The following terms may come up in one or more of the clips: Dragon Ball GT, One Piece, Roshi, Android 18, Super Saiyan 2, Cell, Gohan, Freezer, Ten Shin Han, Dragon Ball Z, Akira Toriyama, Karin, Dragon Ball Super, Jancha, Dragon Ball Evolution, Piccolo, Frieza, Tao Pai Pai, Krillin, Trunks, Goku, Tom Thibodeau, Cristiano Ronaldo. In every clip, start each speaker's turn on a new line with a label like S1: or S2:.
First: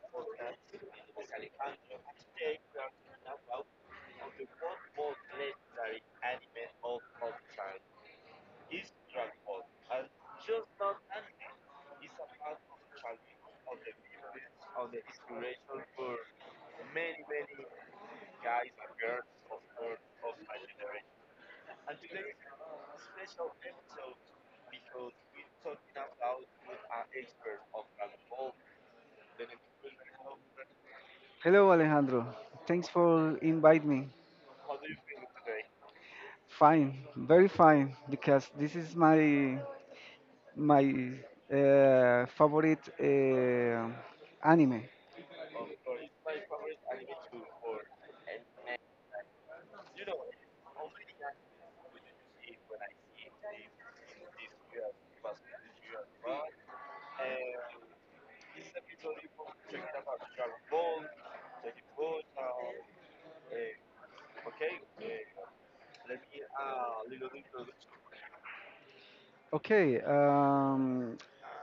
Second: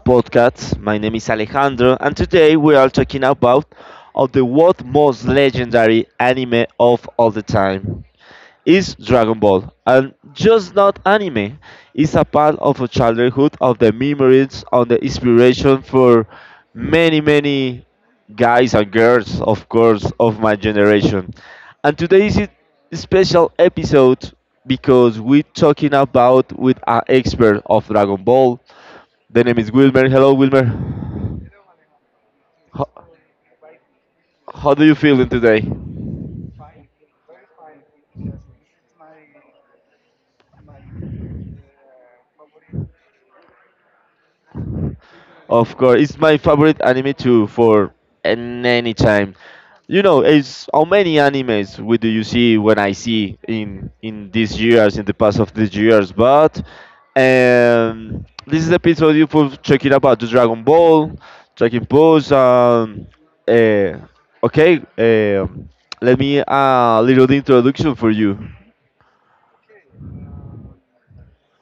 S1: Podcast. My name is Alejandro, and today we are talking about of the world most legendary anime of all the time is Dragon Ball, and just not anime. It's a part of a childhood, of the memories, on the inspiration for many, many guys and girls, of course, of my generation. And today is a special episode because we're talking about with an expert of Dragon Ball. The name is Wilmer. Hello, Wilmer.
S2: Hello, Alejandro.
S1: How,
S2: Thanks for inviting me.
S1: how do you feeling today?
S2: Fine, very fine, because this is my favorite anime.
S1: Of course, it's my favorite anime too for an any time. You know, it's how many animes we do you see when I see in these years, in the past of these years, but this is the episode you for checking about the Dragon Ball, Dragon Balls. Uh, okay, eh, um Let me a little introduction for you.
S2: Okay, um,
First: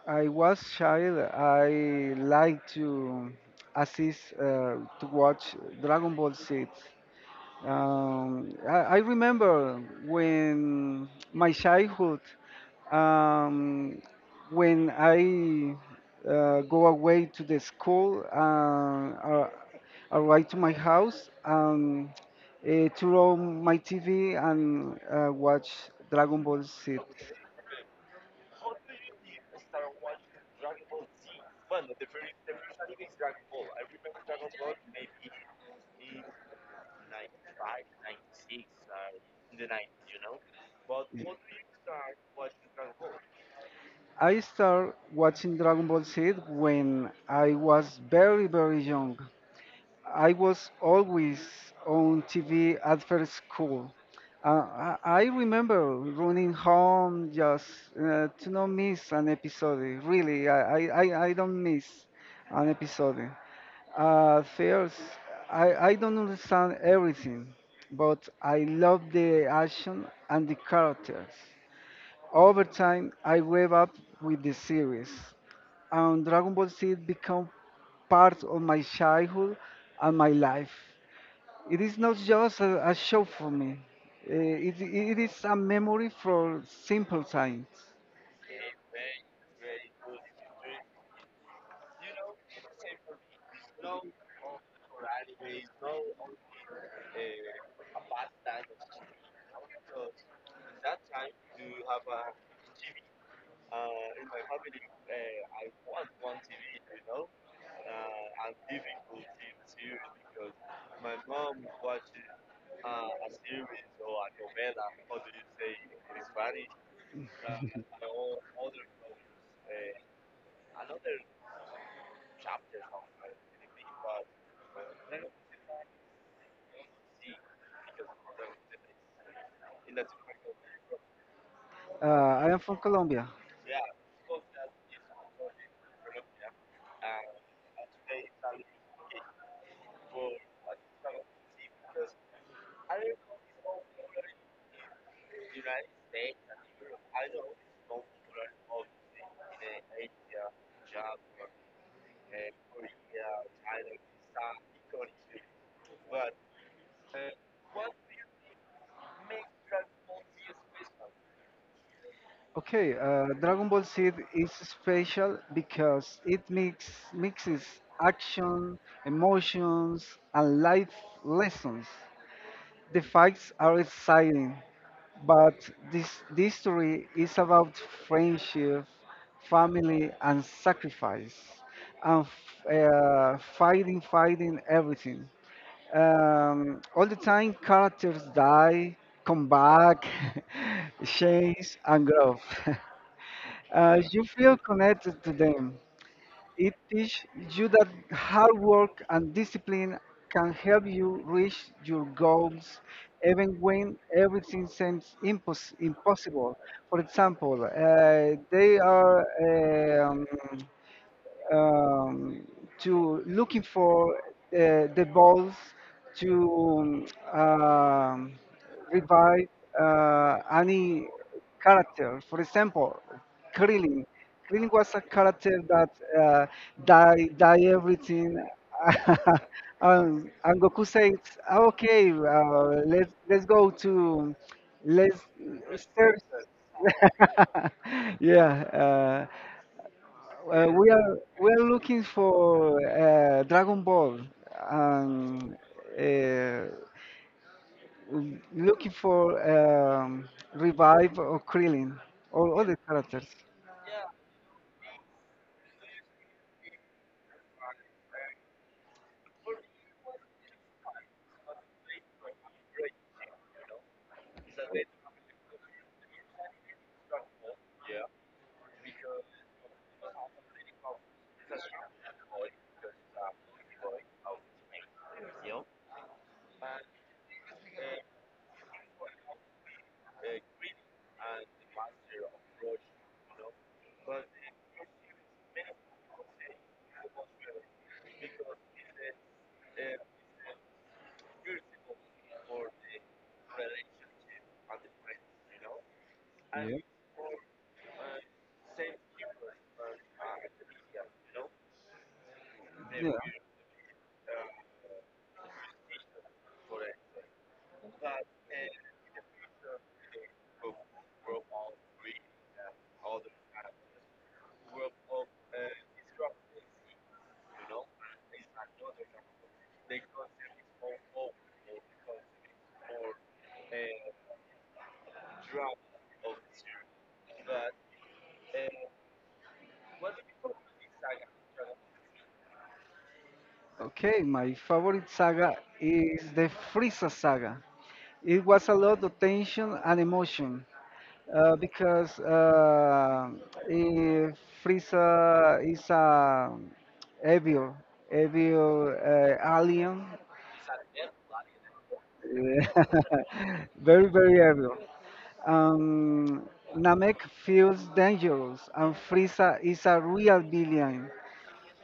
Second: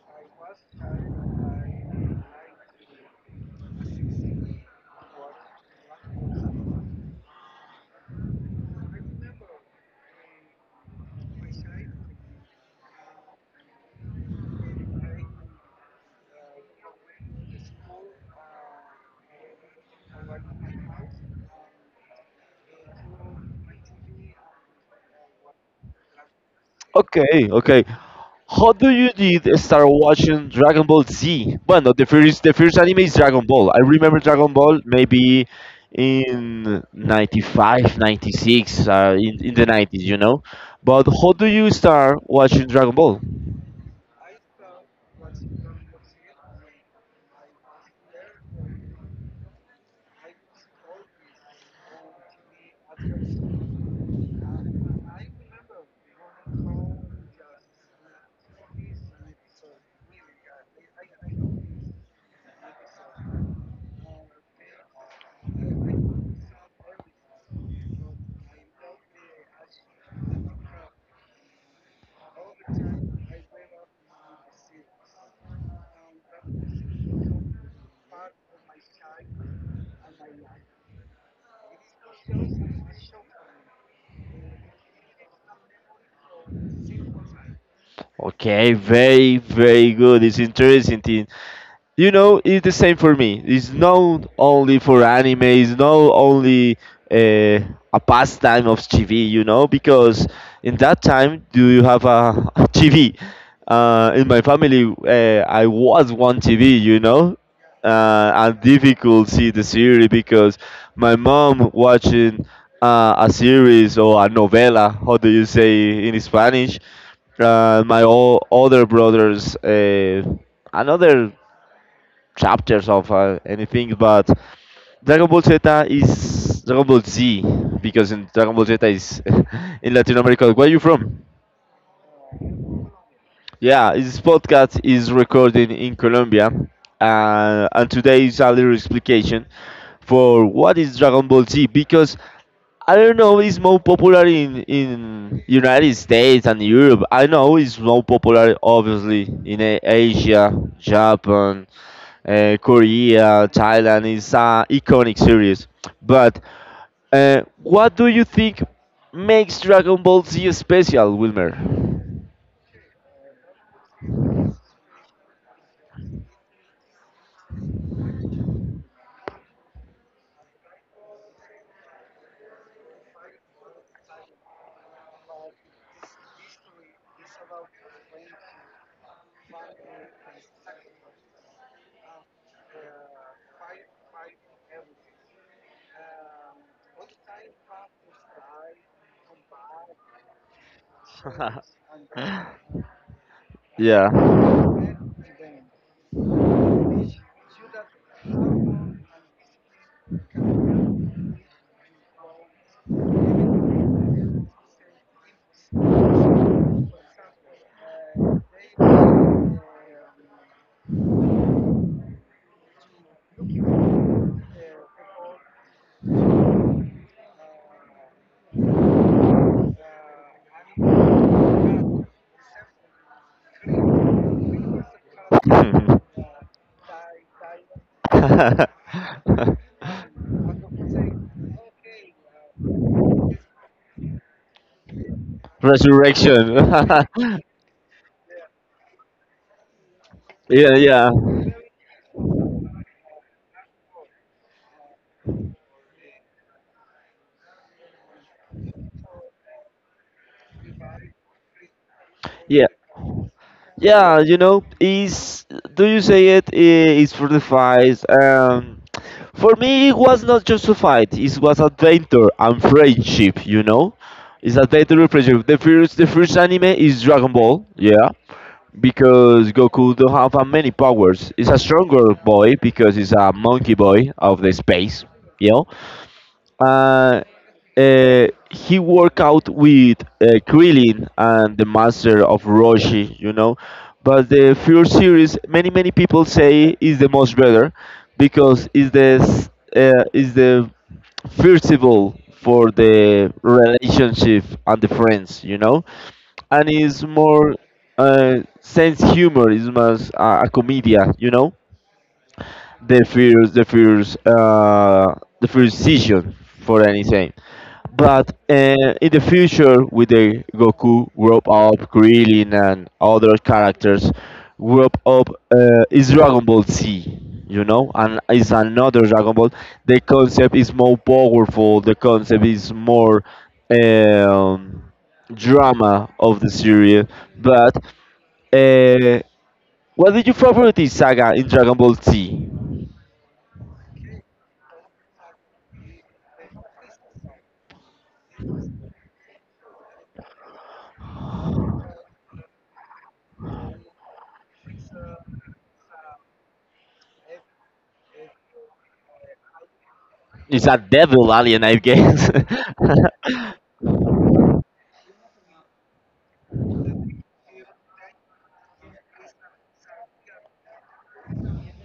S2: I was child. I like to assist to watch Dragon Ball Z. I remember when my childhood, um, when I go away to the school, arrive to my house, turn on my TV and watch Dragon Ball Z.
S1: Okay, okay. How do you did start watching Dragon Ball Z? Well, no, the first anime is Dragon Ball. I remember Dragon Ball maybe in '95, '96, in the 90s, you know. But how do you start watching Dragon Ball?
S2: I start watching Dragon Ball Z when I was very, very young. I was always on TV after school. Uh, I remember running home just to not miss an episode. Really, I don't miss an episode. First, I don't understand everything, but I love the action and the characters. Over time, I grew up with the series, and Dragon Ball Z became part of my childhood and my life. It is not just a show for me. It is a memory for simple times.
S1: Okay, very, very good. It's interesting. You know, it's the same for me, it's not only for anime, it's not only uh, a pastime of TV, you know, because in that time do you have a, TV in my family, I was one TV, you know, and difficult see the series because my mom watching a series or a novela, how do you say in Spanish, my older brothers, another chapters of anything, but Dragon Ball Z is Dragon Ball Z because in Dragon Ball Z is in Latin America. Where are you from?
S2: I am from Colombia.
S1: Yeah, this podcast is recorded in Colombia, and today is a little explication for what is Dragon Ball Z because I don't know, it's more popular in United States and Europe. I know it's more popular obviously in Asia, Japan, Korea, Thailand is an iconic series. But what do you think makes Dragon Ball Z special, Wilmer?
S2: Okay, Dragon Ball Z is special because it mixes action, emotions, and life lessons. The fights are exciting, but this story is about friendship, family, and sacrifice, and fighting everything. All the time, characters die, come back, change, and grow. You feel
S1: Yeah.
S2: connected to them, it teaches you that hard work and discipline can help you reach your goals even when everything seems impossible. For example, they are. Um, um, to looking for the balls to um, revive any character. For example, Krillin. Krillin was a character that uh, die die everything. And Goku says, "Ah, okay, let's go to let's search,
S1: Resurrection.
S2: yeah,
S1: Yeah, yeah.
S2: we are looking for Dragon Ball and uh, looking for revive or Krillin or
S1: Yeah.
S2: other characters.
S1: Yeah, you know, is do you say it is for the fight? For me, it was not just a fight. It was adventure and friendship. You know, it's adventure and friendship. The first anime is Dragon Ball. Yeah, because Goku don't have many powers. He's a stronger boy because he's a monkey boy of the space. Yeah, uh, he worked out with Krillin and the master of Roshi, you know. But the first series, many many people say is the most better because is is the first of all for the relationship and the friends, you know, and is more sense humor is more a comedia, you know. The
S2: Yeah.
S1: first the first uh, the first season for anything. But in the future, with the Goku group up, Krillin, and other characters, group up is Dragon Ball Z, you know, and is another Dragon Ball. The concept is more powerful. The concept is more um, drama of the series. But uh, what did you favorite saga in Dragon Ball Z?
S2: Okay, my favorite saga is the Frieza saga. It was a lot of tension and emotion because eh, Frieza is a evil, evil alien
S1: It's a devil alien, I guess.
S2: very, very early. Um, Namek feels dangerous, and Frieza is a real villain.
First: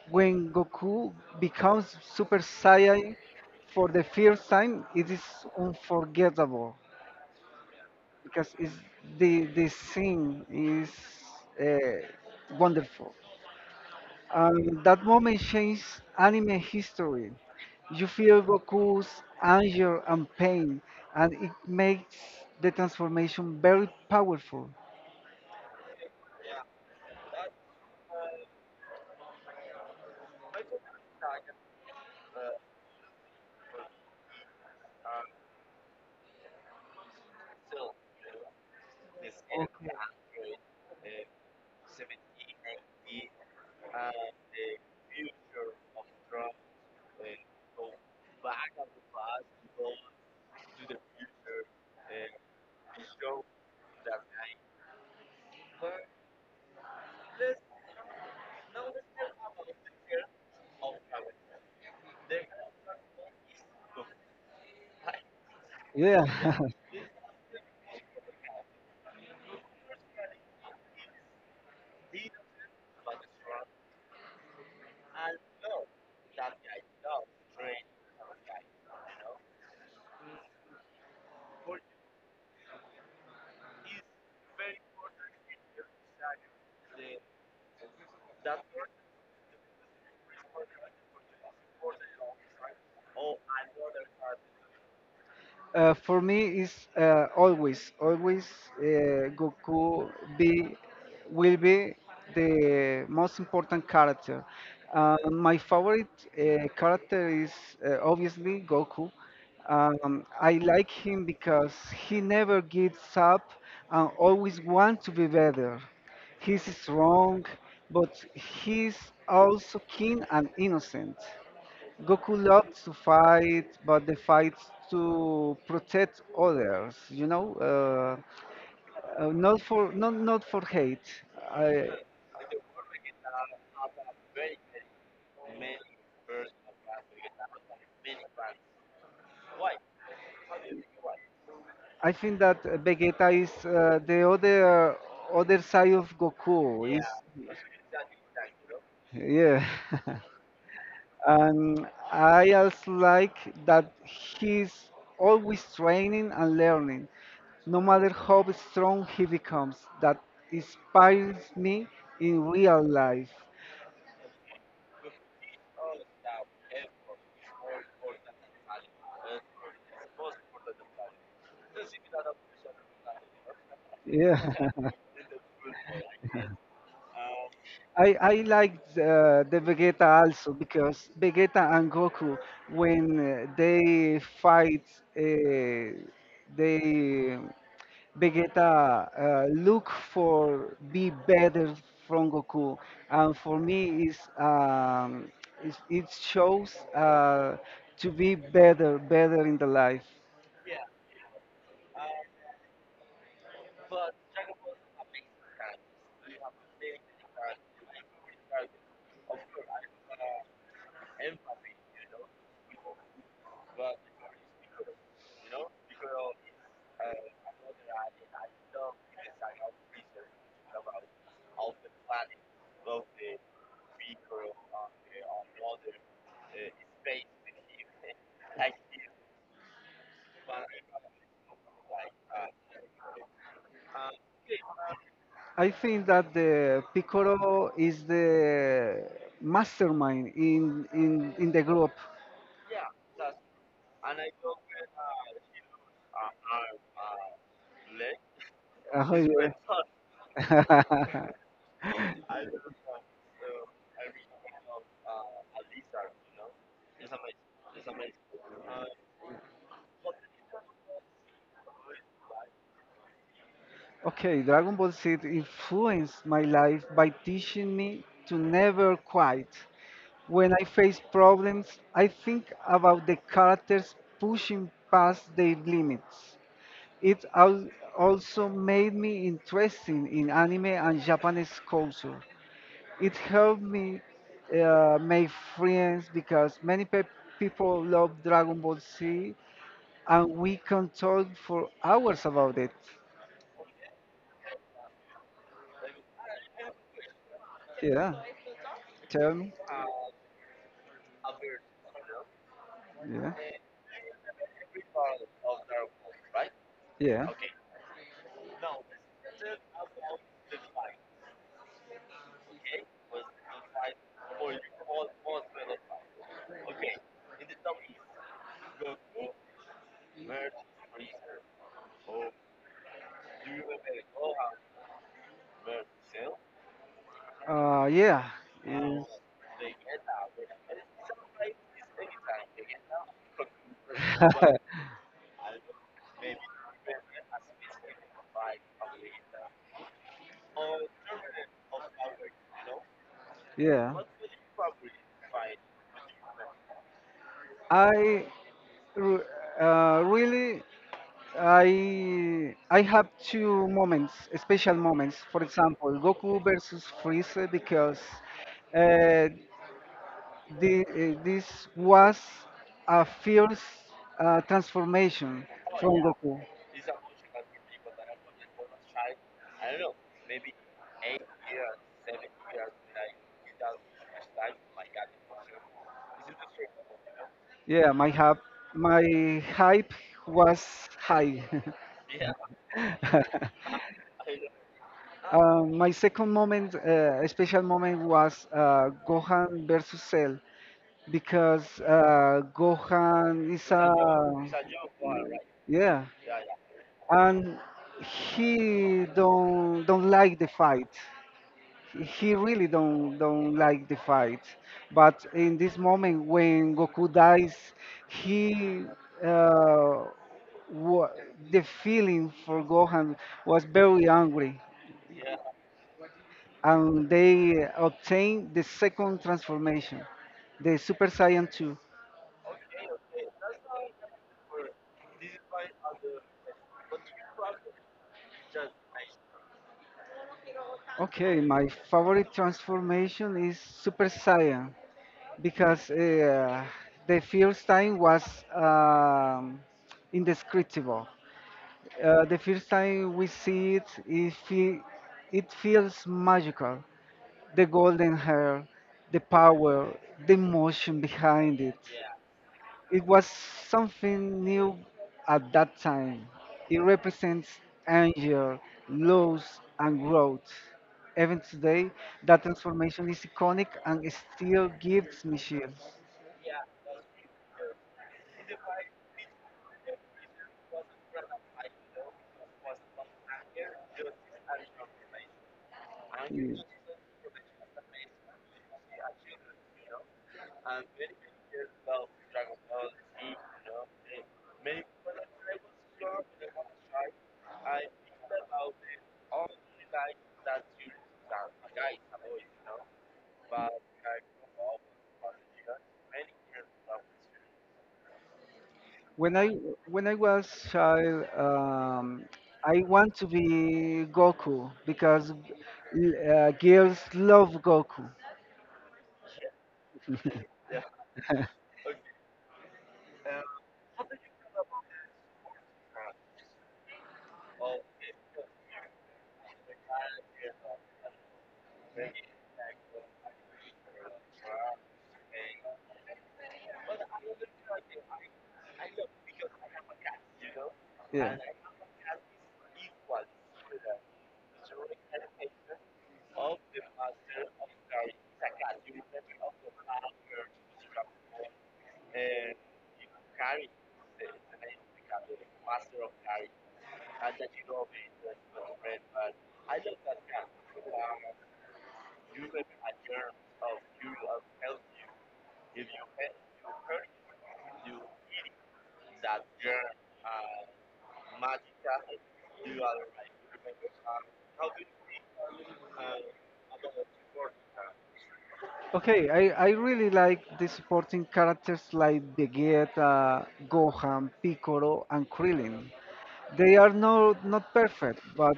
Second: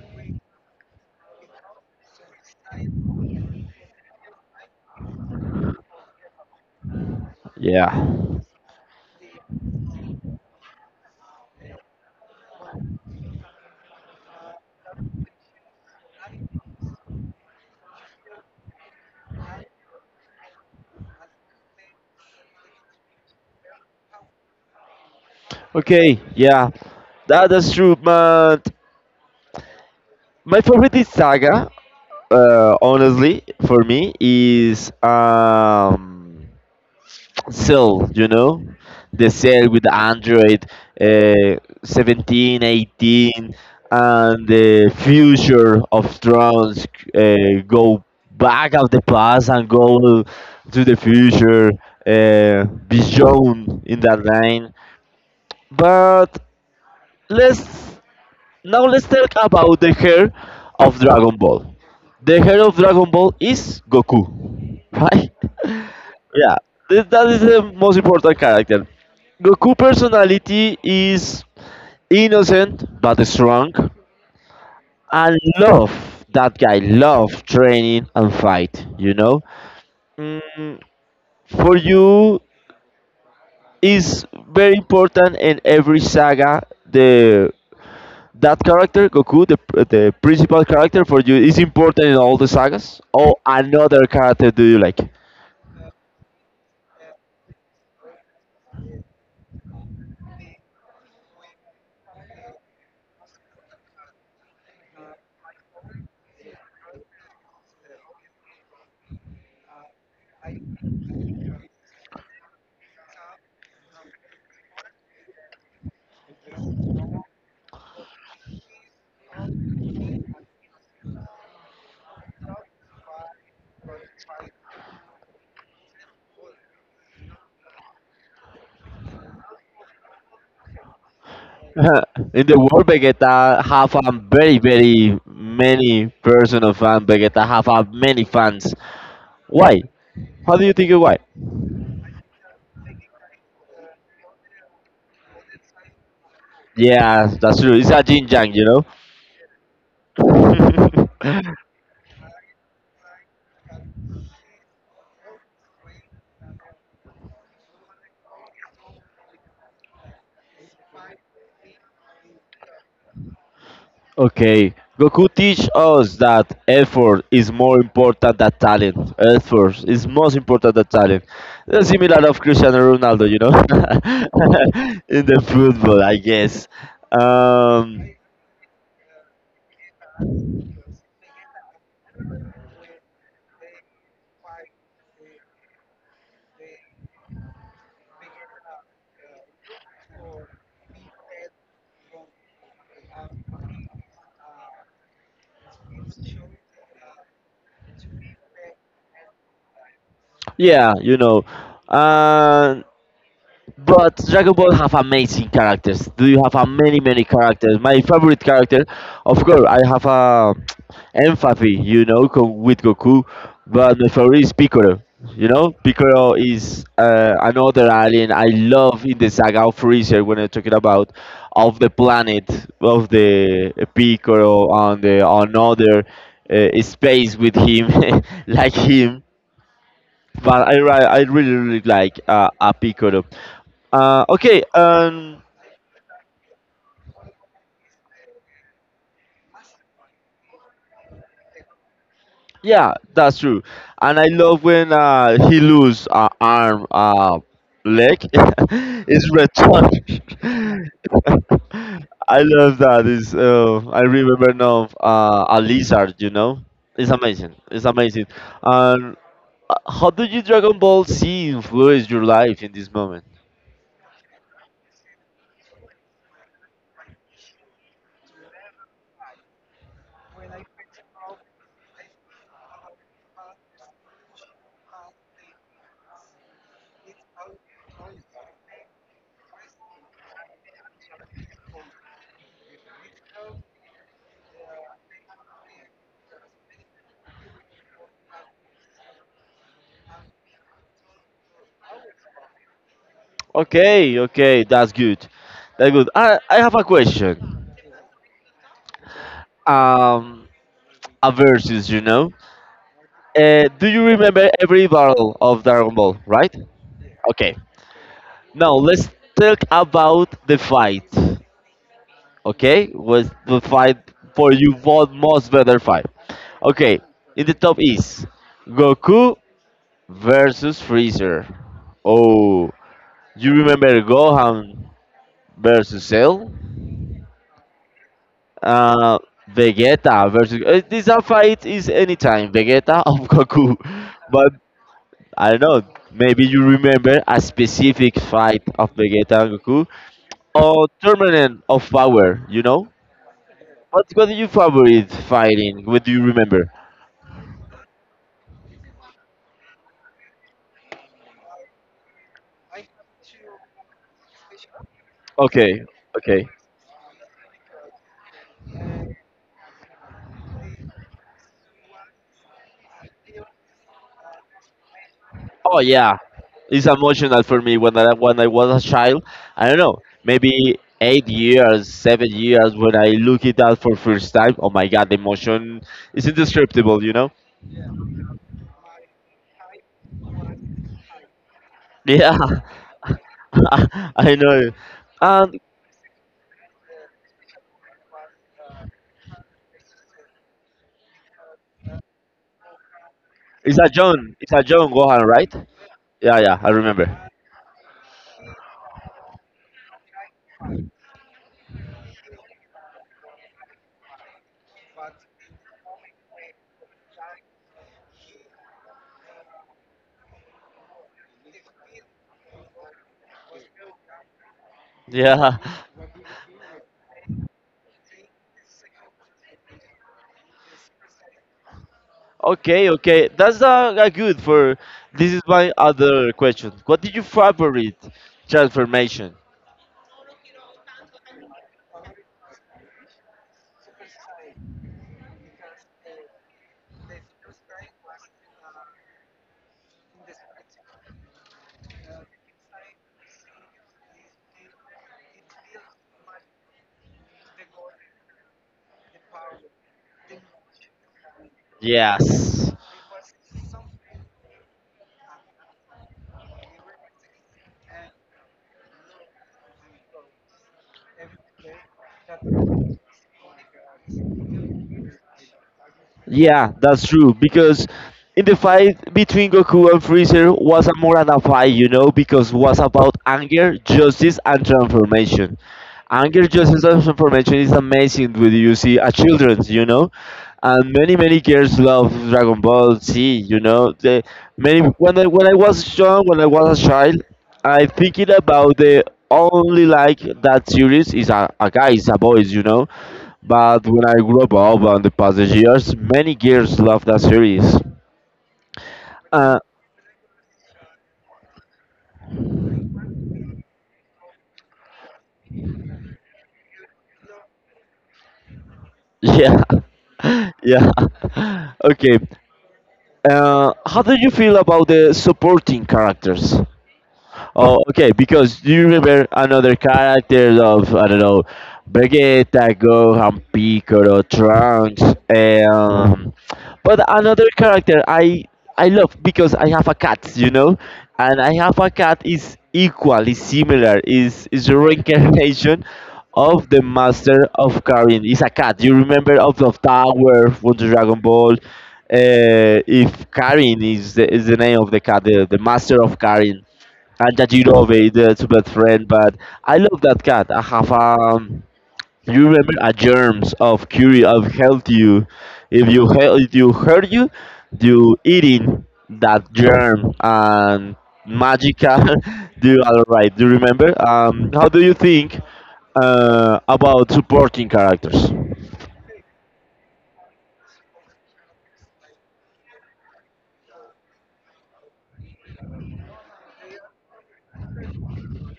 S2: When Goku becomes Super Saiyan for the first time, it is unforgettable
S1: Yeah.
S2: because the scene is uh, wonderful. That moment changed anime history. You feel Goku's anger and pain, and it makes the transformation very powerful.
S1: Okay, yeah, that, that's true, man. My favorite is Saga, honestly, for me, is Cell, you know? The Cell with Android uh, 17, 18, and the future of Thrones go back of the past and go to the future, be shown in that line. But let's Now let's talk about the hair of Dragon Ball. The hair of Dragon Ball is Goku, right?
S2: Yeah.
S1: Yeah, that is the most important character. Goku personality is innocent but strong and love, that guy love training and fight, you know. mm, for you is very important in every saga the that character, Goku, the principal character for you, is important in all the sagas? Or another character do you like?
S2: For me, is always, always uh, Goku be will be the most important character. My favorite character is obviously Goku. I like him because he never gives up and always wants to be better. He's strong, but he's also keen and innocent. Goku loves to fight, but the fights to protect others. You know, not for not for hate. I
S1: In the world, Vegeta have a very, very many person of fan. Vegeta have a many fans. Why? How do you think why?
S2: I think that Vegeta is the other side of Goku. Is
S1: Yeah, that's true. It's a yin yang, you
S2: yeah. Yeah,
S1: know.
S2: and I also like that he's always training and learning no matter how strong he becomes, that inspires me in real life.
S1: Okay, Goku teach us that effort is more important than talent. Effort is most important than talent. That's similar of Cristiano Ronaldo, you know,
S2: Yeah.
S1: in the football, I guess. Um,
S2: I liked the Vegeta also because Vegeta and Goku, when they fight, uh, they Vegeta look for be better from Goku, and for me is it shows to be better, better in the life.
S1: yeah, you know, but Dragon Ball have amazing characters. Do you have a many many characters? My favorite character, of course, I have a empathy, you know, with Goku. But my favorite is Piccolo. You know, Piccolo is another alien I love in the saga of Freezer when I'm talking about of the planet of the Piccolo on the another space with him, like him. But I really really like a piccolo. Uh, okay, um,
S2: I think that the Piccolo is the mastermind in the group.
S1: yeah, that's true. And I love when he lose arm, leg.
S2: Oh,
S1: It's returned.
S2: yeah.
S1: I love that. Is I remember now a lizard. You know, it's amazing. It's amazing. And how did you Dragon Ball Z influence your life in this moment?
S2: Okay, Dragon Ball Z influenced my life by teaching me to never quit. When I face problems, I think about the characters pushing past their limits. It also made me interested in anime and Japanese culture. It helped me make friends because many people love Dragon Ball Z and we can talk for hours about it.
S1: Okay, okay, that's good. That's good. I have a question.
S2: Yeah, tell me.
S1: um, a versus, you know.
S2: Yeah,
S1: Do you remember every battle of Dragon Ball, right?
S2: yeah,
S1: Okay. Now let's talk about the fight. Okay, was the fight for you what most better fight? Okay, in the top is Goku versus Freezer. Oh, you remember Gohan versus Cell?
S2: yeah, yeah.
S1: Uh, Vegeta versus. This a fight is anytime Vegeta of Goku, but I don't know. Maybe you remember a specific fight of Vegeta and Goku or tournament of power. You know.
S2: Yeah.
S1: What do you favorite fighting? What do you remember?
S2: I re- really I have two moments, special moments. For
S1: Okay,
S2: example, Goku
S1: okay.
S2: versus Freezer because uh, this was a fierce transformation
S1: Oh
S2: from
S1: yeah,
S2: Goku.
S1: it's emotional for me when I was a child. I don't know, maybe 8 years, 7 years when I look it out for first time. Oh my god, the emotion is indescribable. You know?
S2: Yeah, my hype was high.
S1: Yeah, I know. And
S2: My second moment, special moment, was Gohan versus Cell because Gohan is
S1: it's
S2: a
S1: a John. It's a John Gohan, right?
S2: yeah,
S1: Yeah, yeah, I remember.
S2: and he don't like the fight. He really don't like the fight. But in this moment when Goku dies, he uh, wa- the feeling for Gohan was very angry,
S1: Yeah.
S2: and they obtained the second transformation, the Super Saiyan 2.
S1: Okay, okay. That's good for this is my other question. What did you favorite transformation?
S2: Okay, my favorite transformation is Super Saiyan because the first time was um, indescriptible. The first time we see it feels magical. The golden hair, the power, the emotion behind it.
S1: Yes.
S2: It was something new at that time. It represents anger, loss, and growth. Even today, that transformation is iconic and it still gives me chills.
S1: Yeah, that's true. Because in the fight between Goku and Freezer was a more than a fight, you know, because was about anger, justice, and transformation. Anger,
S2: Yeah.
S1: justice, and transformation is amazing when you see a children's, you know, and many many girls love Dragon Ball Z, you know. The many when I was young, when I was a child, I thinking about the only like that series is a guys, a boys, you know, but when I grew up over in the past years, many girls love that series.
S2: When I
S1: Uh,
S2: when I was child, I want to be Goku because girls love Goku.
S1: yeah, yeah. Okay. How do you feel about the supporting characters? Oh, okay. Because do you remember another characters of I don't know, Vegeta, Gohan, Piccolo, Trunks, um, but another character I love because I have a cat, you know,
S2: Yeah.
S1: and I have a cat is equally similar. Is a reincarnation of the master of Karin. It's a cat. You remember of the Tower from the Dragon Ball. If Karin is the name of the cat, the master of Karin and that you know me, the to best friend. But I love that cat. I have you remember a germs of curie of health you, if you hurt you, you eating that germ and magical. Do you all right? Do you remember? How do you think about supporting characters?
S2: I really like the supporting characters like Vegeta, Gohan, Piccolo, and Krillin. They are no, not perfect, but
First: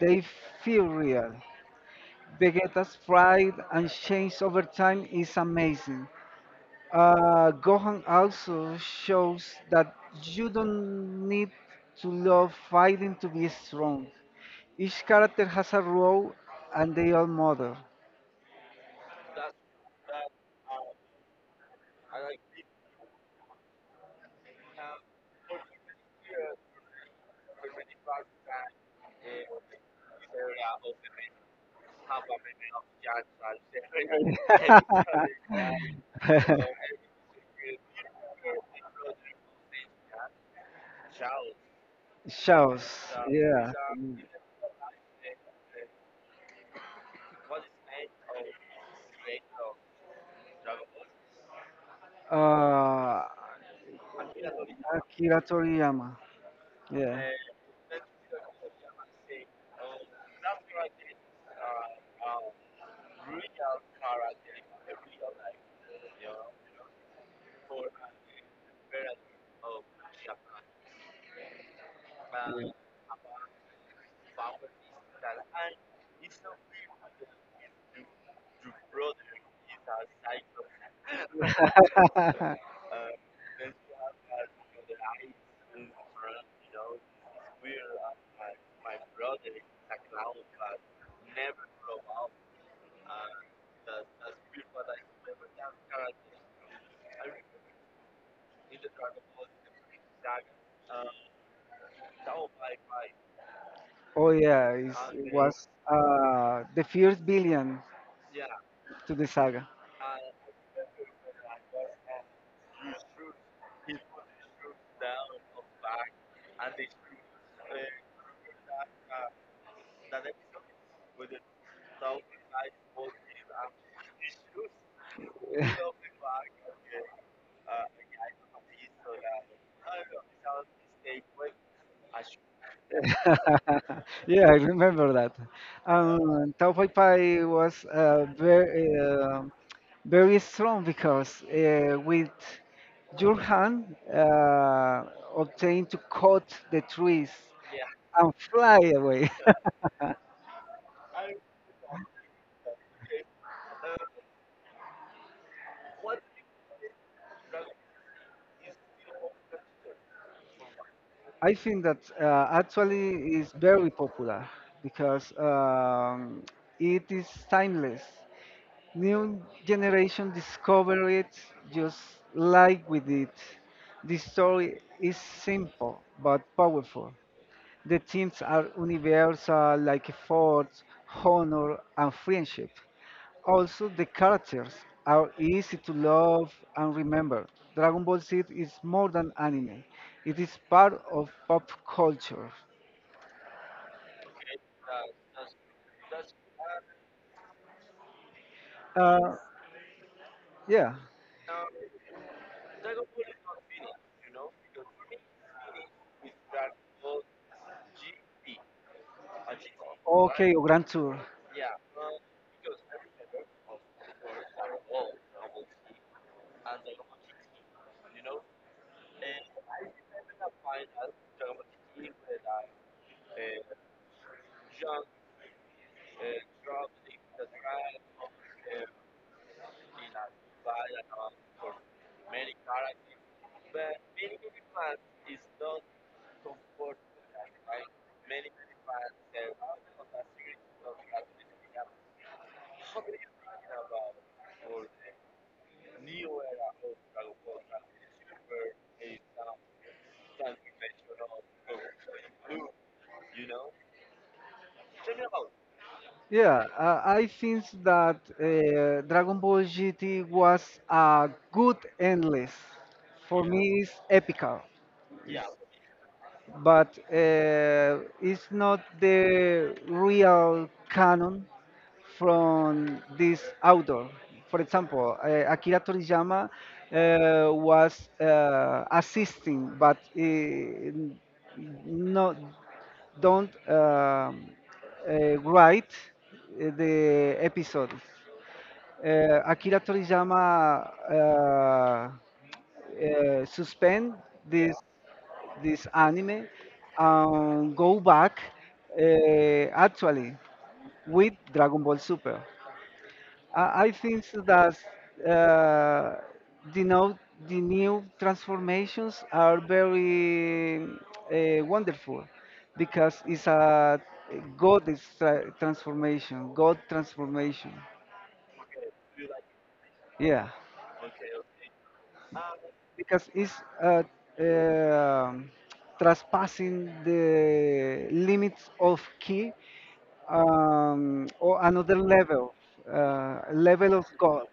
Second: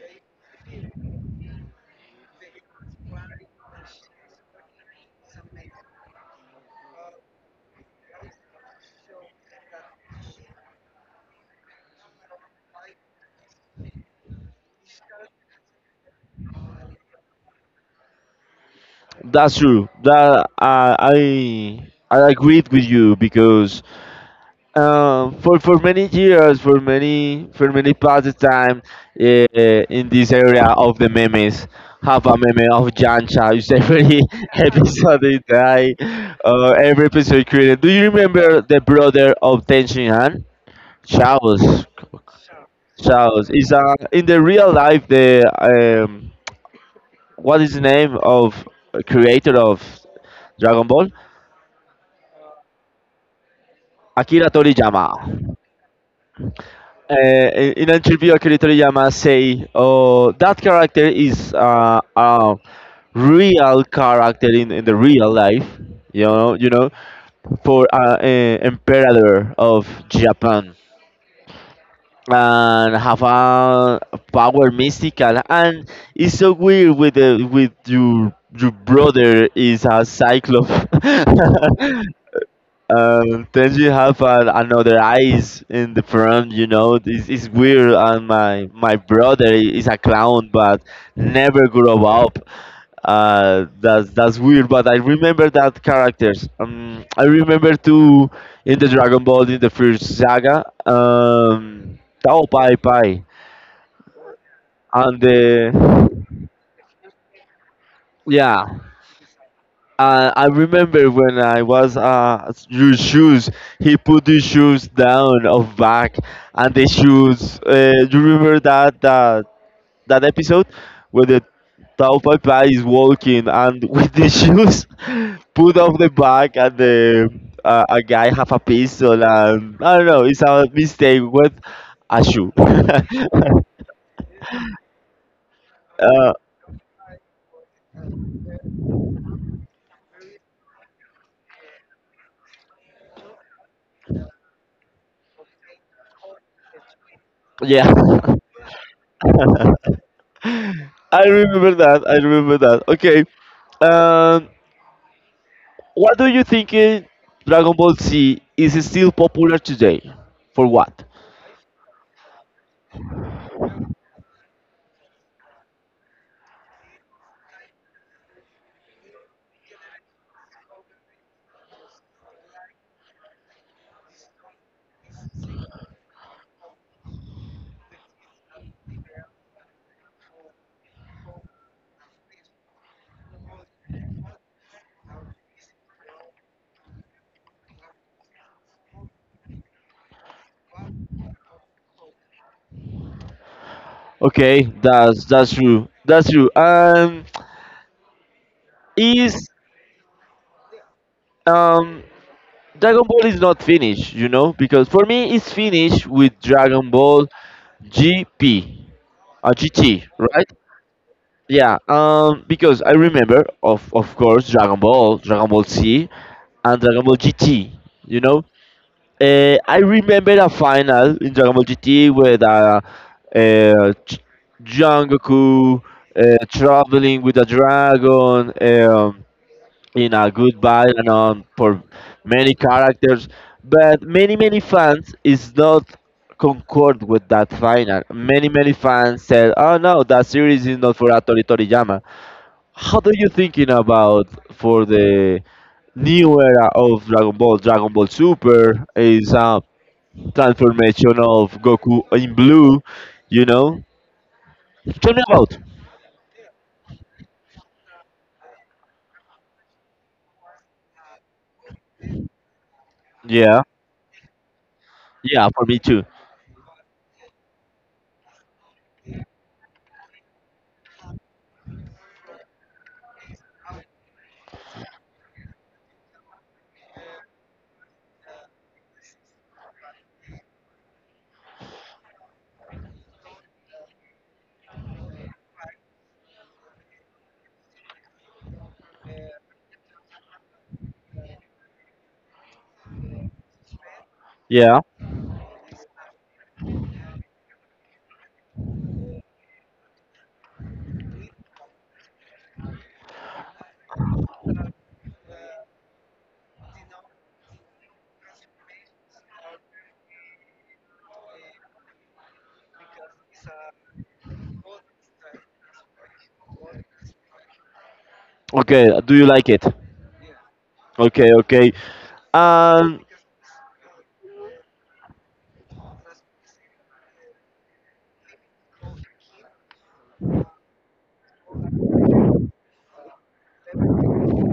S2: they feel real. Vegeta's pride and change over time is amazing. Gohan also shows that you don't need to love fighting to be strong. Each character has a role and they all matter.
S1: That's true. That I agreed with you because for many years, for many past time, uh, in this area of the memes, have a meme of Jancha. It's every episode is die, every episode created. Do you remember the brother of Ten Shin Han? Charles.
S2: Shows,
S1: Charles is
S2: yeah.
S1: in the real life the what is the name of creator of Dragon Ball?
S2: Uh,
S1: Akira Toriyama.
S2: Akira Toriyama,
S1: Uh,
S2: yeah.
S1: in an interview, Akira Toriyama say, "Oh, that character is a real character in the real life, you know, for emperor of Japan." And have a power mystical and it's so weird with the with your brother is a cyclop.
S2: Real character, real. You know,
S1: Then you have another eyes in the front. You know, it's weird. And my brother is a clown, but never grew up. That's weird. But I remember that characters. I remember too in the Dragon Ball in the first saga. Tao Pai Pai
S2: oh yeah,
S1: and
S2: it was
S1: the
S2: the first billion
S1: yeah.
S2: to the saga.
S1: I remember when I was your shoes. He put the shoes down of back, and the shoes. You remember that episode where the Tao Pai Pai is walking and with the shoes put off the back, and the a guy have a pistol and I don't know. It's a mistake with a shoe.
S2: Yeah, I remember that. Tau Pai Pai was very strong because with your hand obtained to cut the trees
S1: Yeah,
S2: and fly away.
S1: I remember that. I remember that. Okay. Um, What do you think Dragon Ball Z is still popular today? For what?
S2: I think that actually is very popular because it is timeless. New generation discover it just like we did. The story is simple but powerful. The themes are universal like force, honor, and friendship. Also, the characters are easy to love and remember. Dragon Ball Z is more than anime, it is part of pop culture.
S1: Okay, that's true. That's true.
S2: Uh,
S1: Is
S2: yeah.
S1: um Dragon Ball is not finished, you know, because for me it's finished with Dragon Ball GP, GT, right?
S2: Okay, or Grand Tour.
S1: Yeah. Because I remember of course Dragon Ball, Dragon Ball Z, and Dragon Ball GT. You know, I remember a final in Dragon Ball GT with a uh, Ch- young Goku uh, traveling with a dragon um, in a good battle and on for many characters, but many fans is not concord with that final. Many fans said, "Oh no, that series is not for Atori Toriyama." How do you thinking about for the new era of Dragon Ball? Dragon Ball Super is transformation of Goku in blue, you know? Tell me about.
S2: Yeah, I think that Dragon Ball GT was a good endless. For
S1: Yeah,
S2: me, it's epical.
S1: yeah, for me too.
S2: But it's not the real canon from this author. For example, Akira Toriyama was assisting, but no, don't write the episodes. Akira Toriyama suspend yeah,
S1: Yeah.
S2: this anime and go back actually with Dragon Ball Super. I think that uh, now, the new transformations are very wonderful because it's a transformation, God transformation.
S1: Okay, do you like it?
S2: Yeah.
S1: Okay, okay. Um,
S2: Because it's uh, um trespassing the limits of key, or another level, level of God.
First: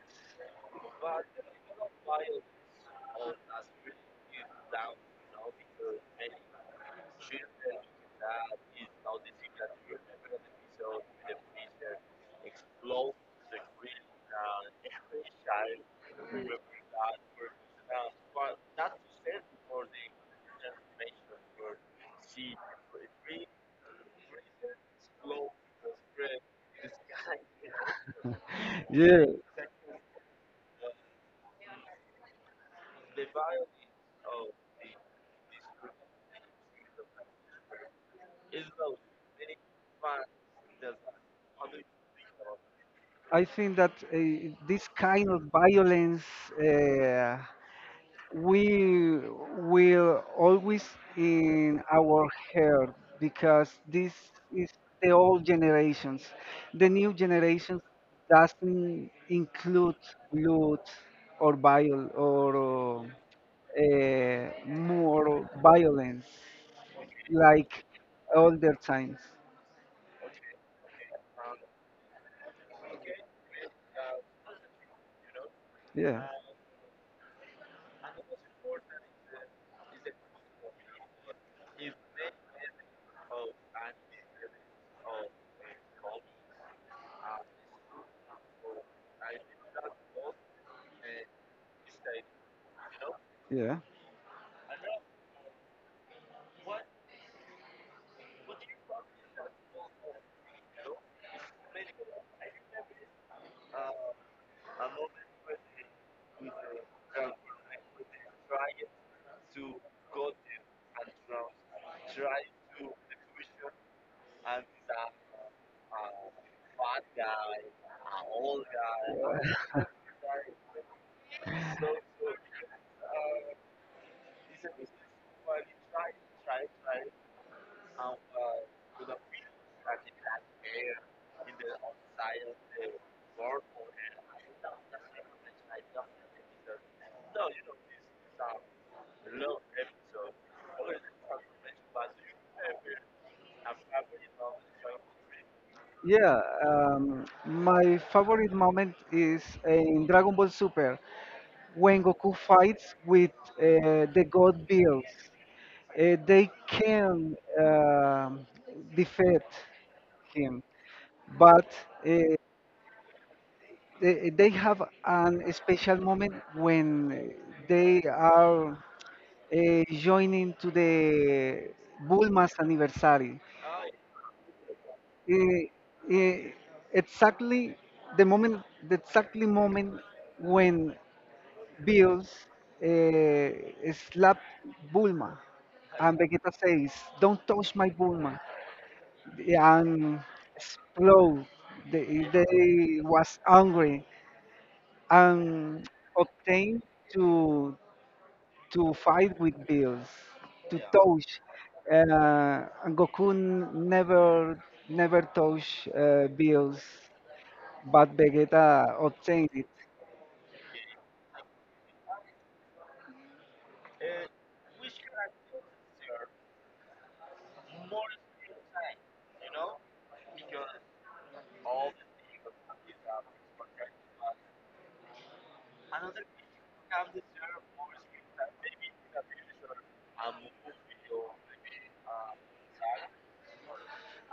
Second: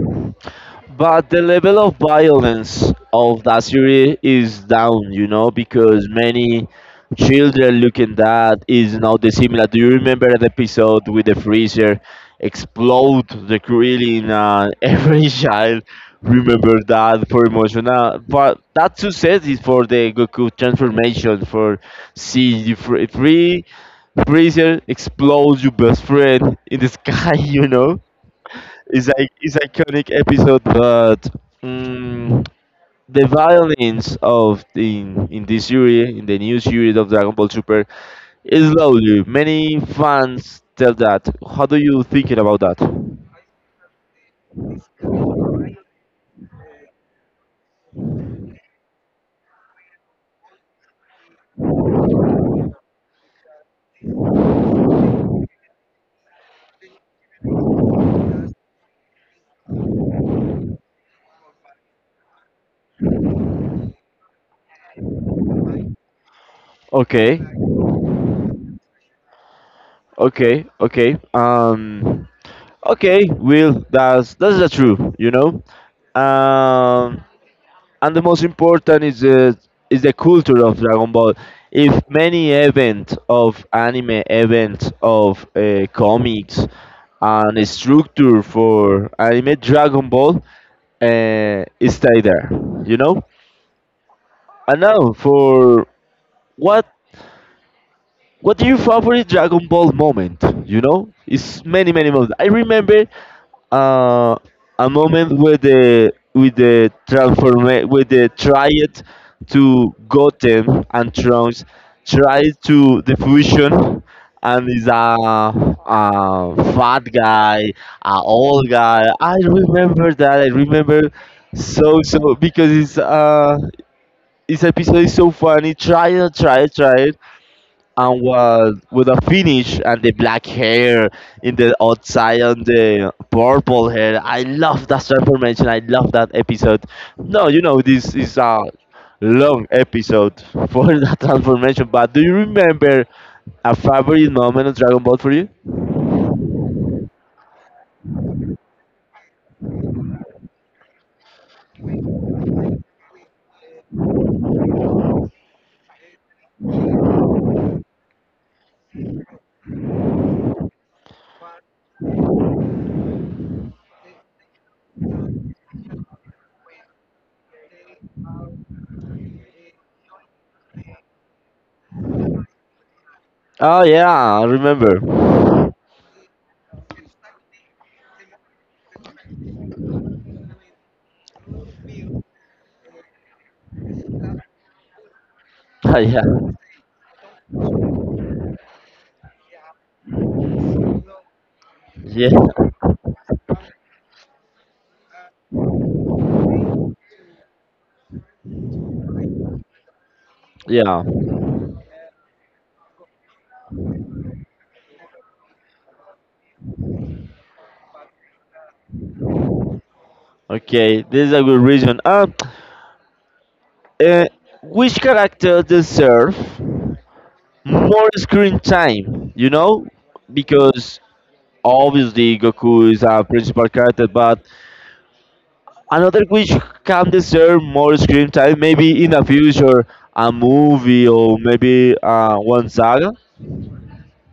S1: But the level of violence of that series is down, you know, because many children looking that is now dissimilar. Do you remember the episode with the freezer explode the grilling and every child remember that for emotional but that success is for the Goku transformation for seeing you freezer explodes your best friend in the sky, you know? It's
S2: Yeah,
S1: like it's iconic episode, but mm, the violence of the in this series, in the new series of Dragon Ball Super, is slowly. Many fans tell that. How do you thinking about that?
S2: I think that this kind of violence. Uh, we will always in our hair because this is the old generations. The new generations doesn't include blood or viol or more violence
S1: Okay,
S2: like older times.
S1: okay, okay. Okay. Will that's the truth. You know.
S2: Yeah,
S1: Um, and the most important is the culture of Dragon Ball. If many event of anime, event of comics, and a structure for anime Dragon Ball stay there, you know.
S2: yeah.
S1: And now for what what your favorite Dragon Ball moment? You know, it's many moments. I remember uh, a moment with the with the triad to Goten and Trunks tried to the fusion and is a fat guy, a old guy. I remember that. I remember so because it's this episode is so funny. Try it, try it, try and was with a finish and the black hair in the outside and the purple hair. I love that transformation. I love that episode. No, you know this is a long episode for that transformation. But do you remember a favorite moment of Dragon Ball for you?
S2: Yeah, my favorite moment is in Dragon Ball Super when Goku fights with the God Bills. They can um defeat him, but uh, they have an special moment when they are joining to the Bulma's anniversary.
S1: Oh yeah, I remember.
S2: Eh, eh, exactly the moment, the exactly moment when Bills uh, slapped Bulma,
S1: Oh,
S2: and
S1: yeah,
S2: Vegeta says, "Don't touch my Bulma," and explode.
S1: yeah,
S2: They was angry and obtained to fight with Bills to
S1: yeah.
S2: touch. And Goku never never touch Bills but Vegeta obtained it.
S1: Okay, this is a good reason. Uh, which character deserve more screen time, you know, because obviously Goku is a principal character, but another which can deserve more screen time, maybe in the future, a movie or maybe one saga.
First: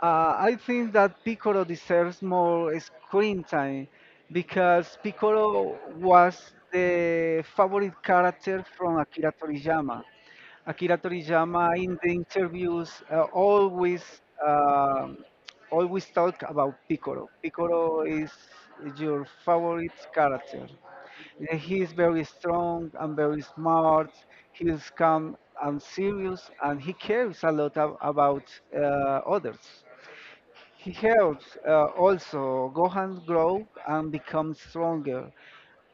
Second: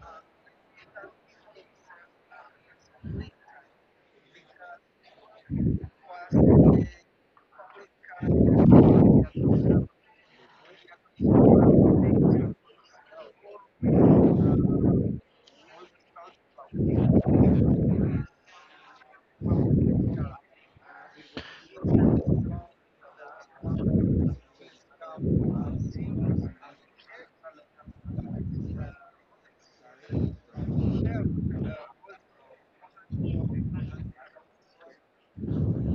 S2: I think that Piccolo deserves more screen time because Piccolo was the favorite character from Akira Toriyama. Akira Toriyama in the interviews always um always talk about Piccolo. Piccolo is your favorite character. He is very strong and very smart. He is calm and serious, and he cares a lot about uh, others. He helps also Gohan grow and become stronger.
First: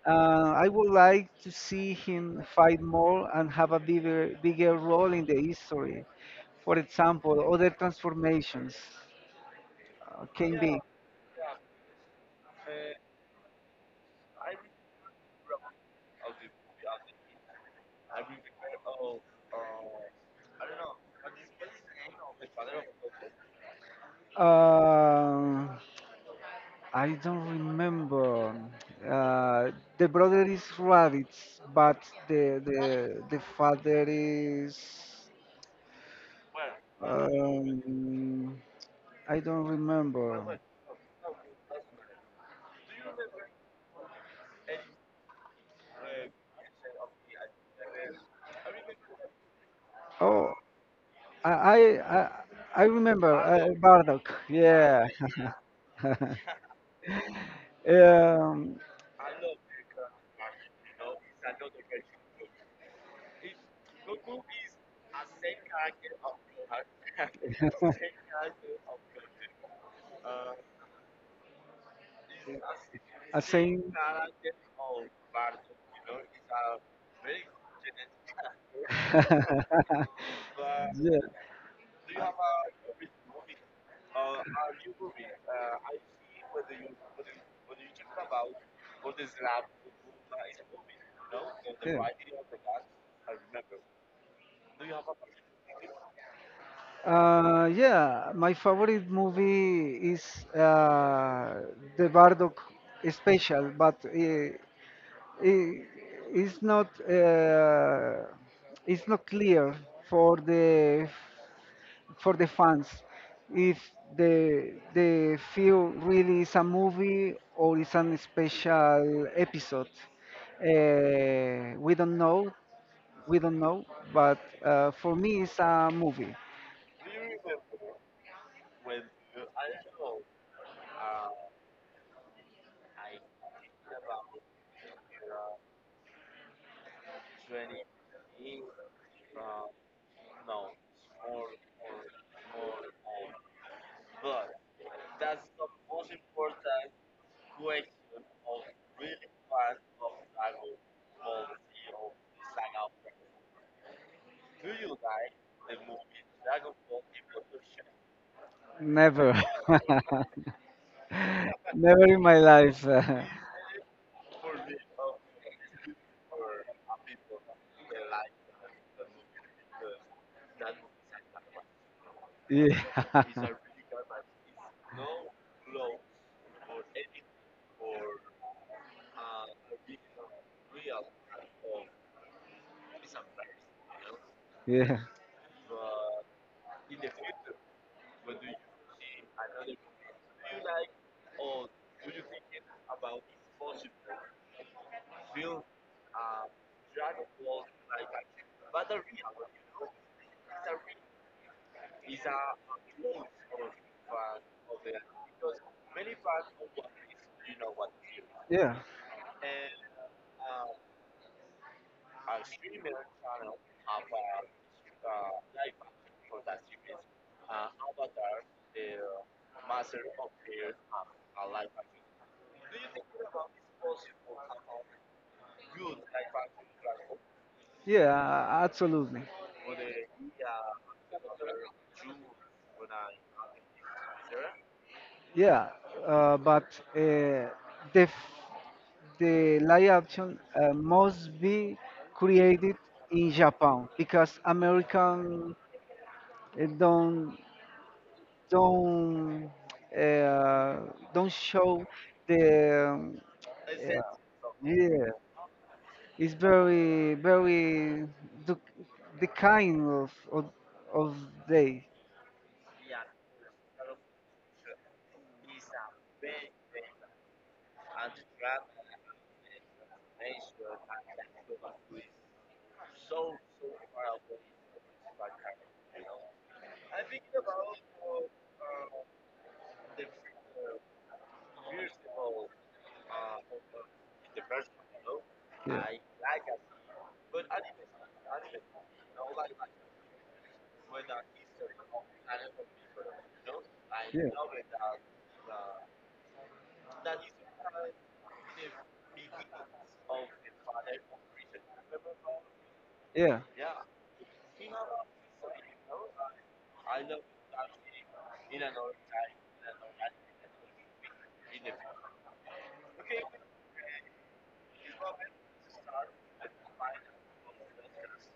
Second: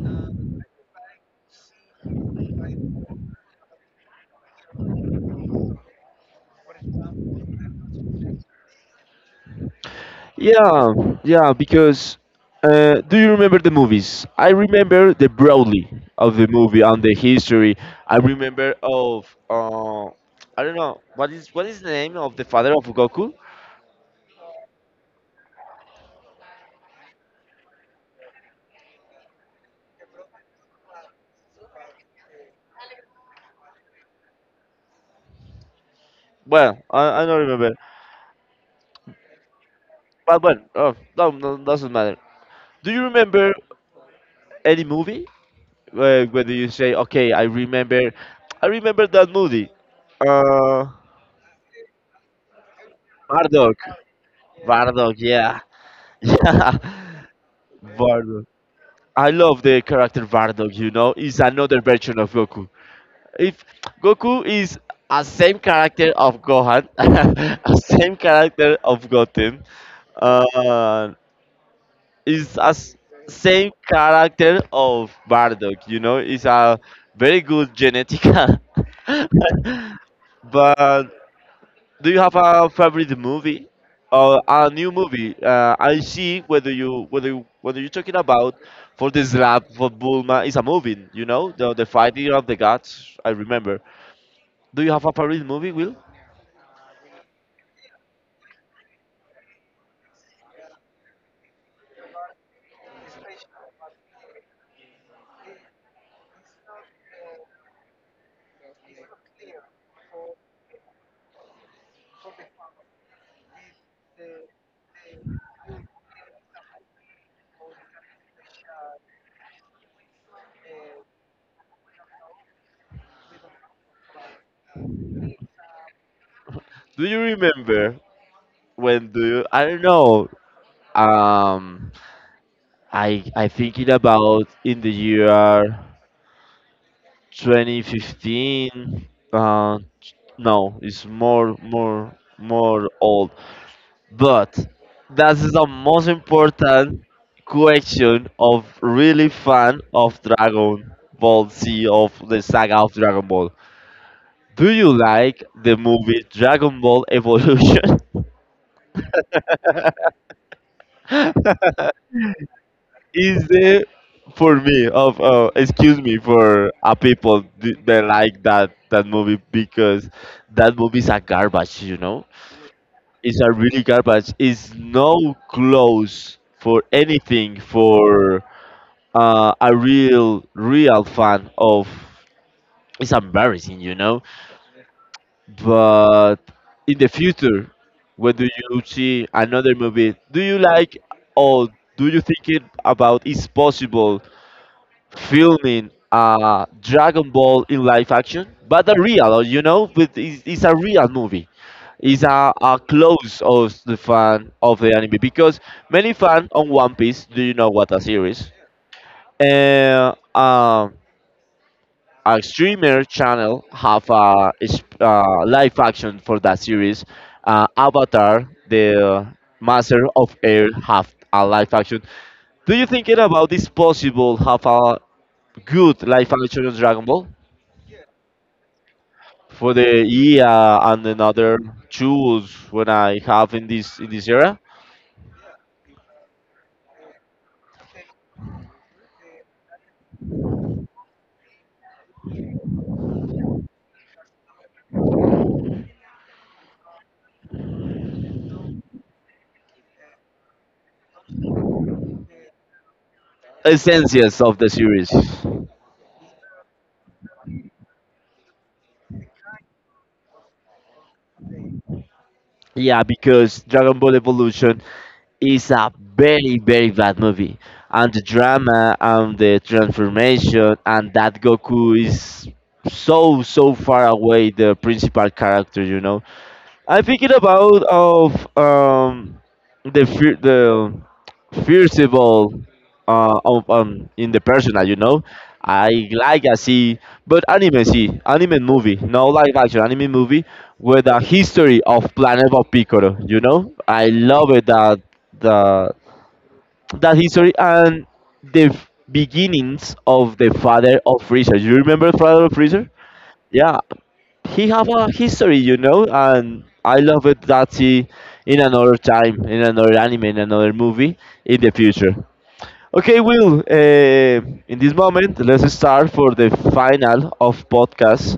S2: I would like to see him fight more and have a bigger role in the history. For example, other transformations can be.
S1: Yeah, yeah, because do you remember the movies? I remember the broadly of the movie and the history. I remember of I don't know what is the name of the father of Goku.
S2: Uh, I don't remember. Uh, the brother is Raditz, but the father is.
S1: Well, I don't remember.
S2: Um, I don't
S1: But
S2: remember.
S1: when? Oh, no, no, doesn't matter. Do you remember any movie where do you say, okay, I remember that movie?
S2: Oh,
S1: Uh,
S2: I I I, I remember
S1: Bardock.
S2: Bardock. Yeah.
S1: Bardock, yeah, yeah, Bardock.
S2: um,
S1: I love the character Bardock. You know, is another version of Goku. If Goku is a same character of Gohan, a same character of Goten, uh, is a s-
S2: a
S1: same
S2: same.
S1: character of Bardock. You know, it's a very good genetica. But
S2: Yeah.
S1: do you have a favorite movie or a new movie? I see whether you're talking about for the slap for Bulma is a movie. You know, the fighting of the gods. I
S2: Yeah.
S1: remember. Do you have a favorite movie, Will?
S2: Yeah, my favorite movie is the Bardock special, but i- it's not uh, it's not clear for the fans if the film really is a movie or is an special episode. We don't know, we don't know, but for me it's a movie.
S1: Do you remember when do you, I don't know. Um, I thinking about in the year 2015, uh no it's more old but that is the most important question of really fan of Dragon Ball Z, of the saga of Dragon Ball. Do you like the movie Dragon Ball Evolution?
S2: Never. Never in my life.
S1: Is the for me of excuse me for people they like that movie because that movie is a garbage you know.
S2: Yeah.
S1: It's a really garbage. It's no close for anything for a real, real fan of. It's embarrassing, you know.
S2: Yeah.
S1: But in the future, when do you see another movie? Do you like or do you think it about it's possible filming Dragon Ball in live action, but a real, you know, with it's a real movie. It's a close of the fan of the anime because many fans on One Piece, do you know what a series?
S2: Yeah.
S1: Uh, um, a streamer channel have a, live action for that series. Avatar, the Master of Air, have a live action. Do you think it about this possible have a good live action Dragon Ball
S2: Yeah, absolutely.
S1: for the EA and another tools when I have in this era.
S2: Yeah. But uh, the f- the live action must be created in Japan because American uh, don't don't uh, don't show the
S1: Essences of
S2: uh,
S1: the series.
S2: yeah it's very very the, the kind of day
S1: Yeah, because Dragon Ball Evolution is a very bad movie, and the drama and the transformation and that Goku is so far away the principal character, you know. I'm thinking about of the fear, the fearful of in the personal, you know.
S2: yeah
S1: I like I see but anime, see anime movie, no live action anime movie, with the history of Planet of Piccolo, you know? I
S2: yeah
S1: love it that the that history and the beginnings of the father of Freezer. You remember father of Freezer?
S2: yeah
S1: Yeah, he have a history, you know, and I love it that he in another time, in another anime, in another movie, in the future. Okay, Will. In this moment, let's start for the final of podcast.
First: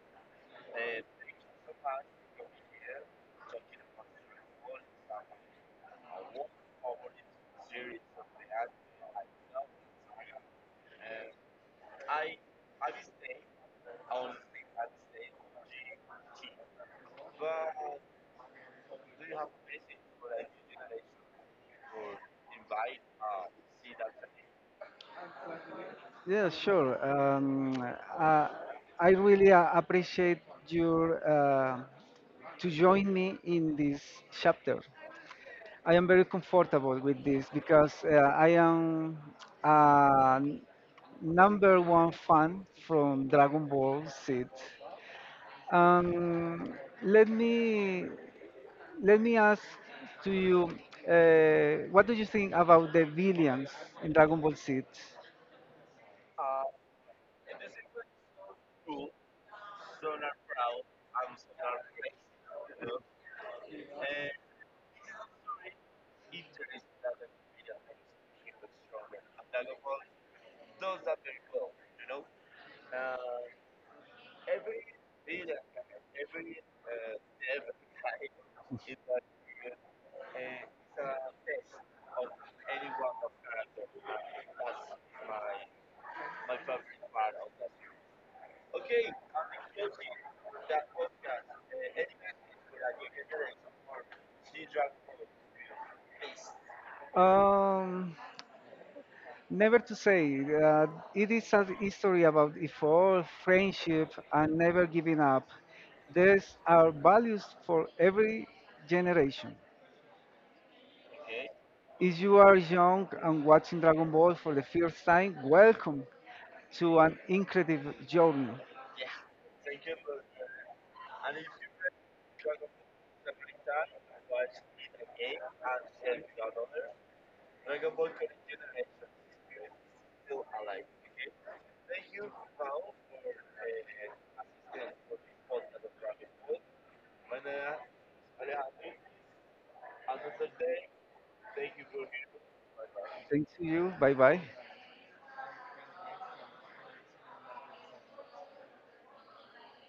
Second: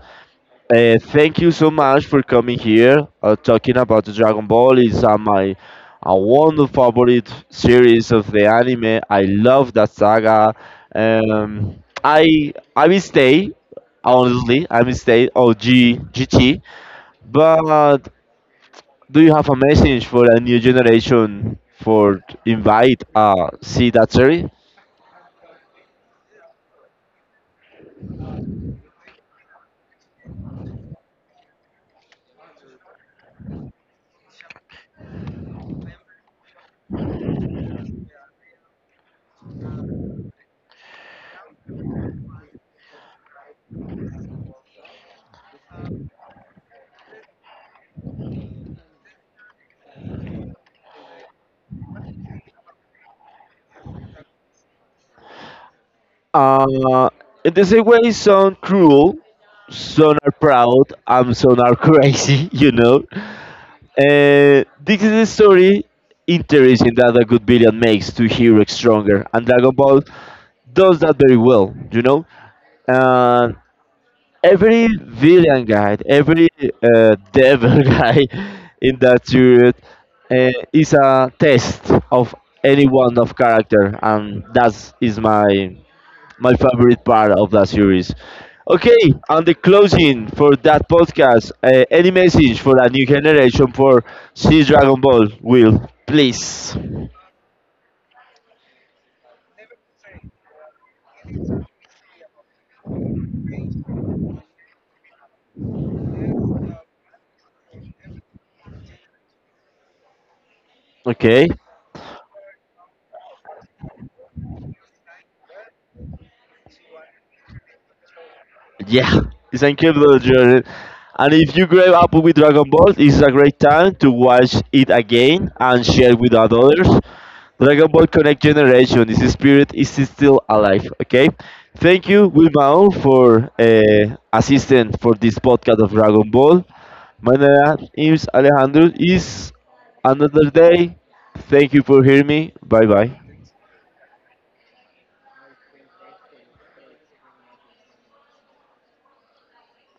S1: Thank you so much for coming here, talking about the Dragon Ball. It's my a wonderful favorite series of the anime. I love that saga. Um, I will stay honestly, I will stay OG GT but do you have a message for a new generation for invite see that series?
S2: yeah sure um uh, I really appreciate your to join me in this chapter. I am very comfortable with this because I am a number one fan from Dragon Ball Z. Um, Let me ask to you, what do you think about the villains in Dragon Ball Z?
S1: Uh in the same way some cruel, some are proud, and some are crazy, you know. This is a story interesting that a good villain makes to hero stronger and Dragon Ball does that very well, you know. And every villain guy, every devil guy in that series is a test of any one of character, and that is my favorite part of that series. Okay, and the closing for that podcast. Any message for a new generation for see Dragon Ball? Will please.
S2: Um, Never to say. It is a history about effort, friendship, and never giving up. These are values for every generation.
S1: Okay.
S2: If you are young and watching Dragon Ball for the first time, welcome to an incredible journey.
S1: Yeah, it's an incredible journey. And if you grew up with Dragon Ball, it's a great time to watch it again and share with others. Dragon Ball Connect Generation, its spirit is still alive. Okay, thank you, Wilmao, for assistant for this podcast of Dragon Ball. My name is Alejandro. Is another day. Thank you for hearing me. Bye bye.
S2: Thanks to you. Bye bye.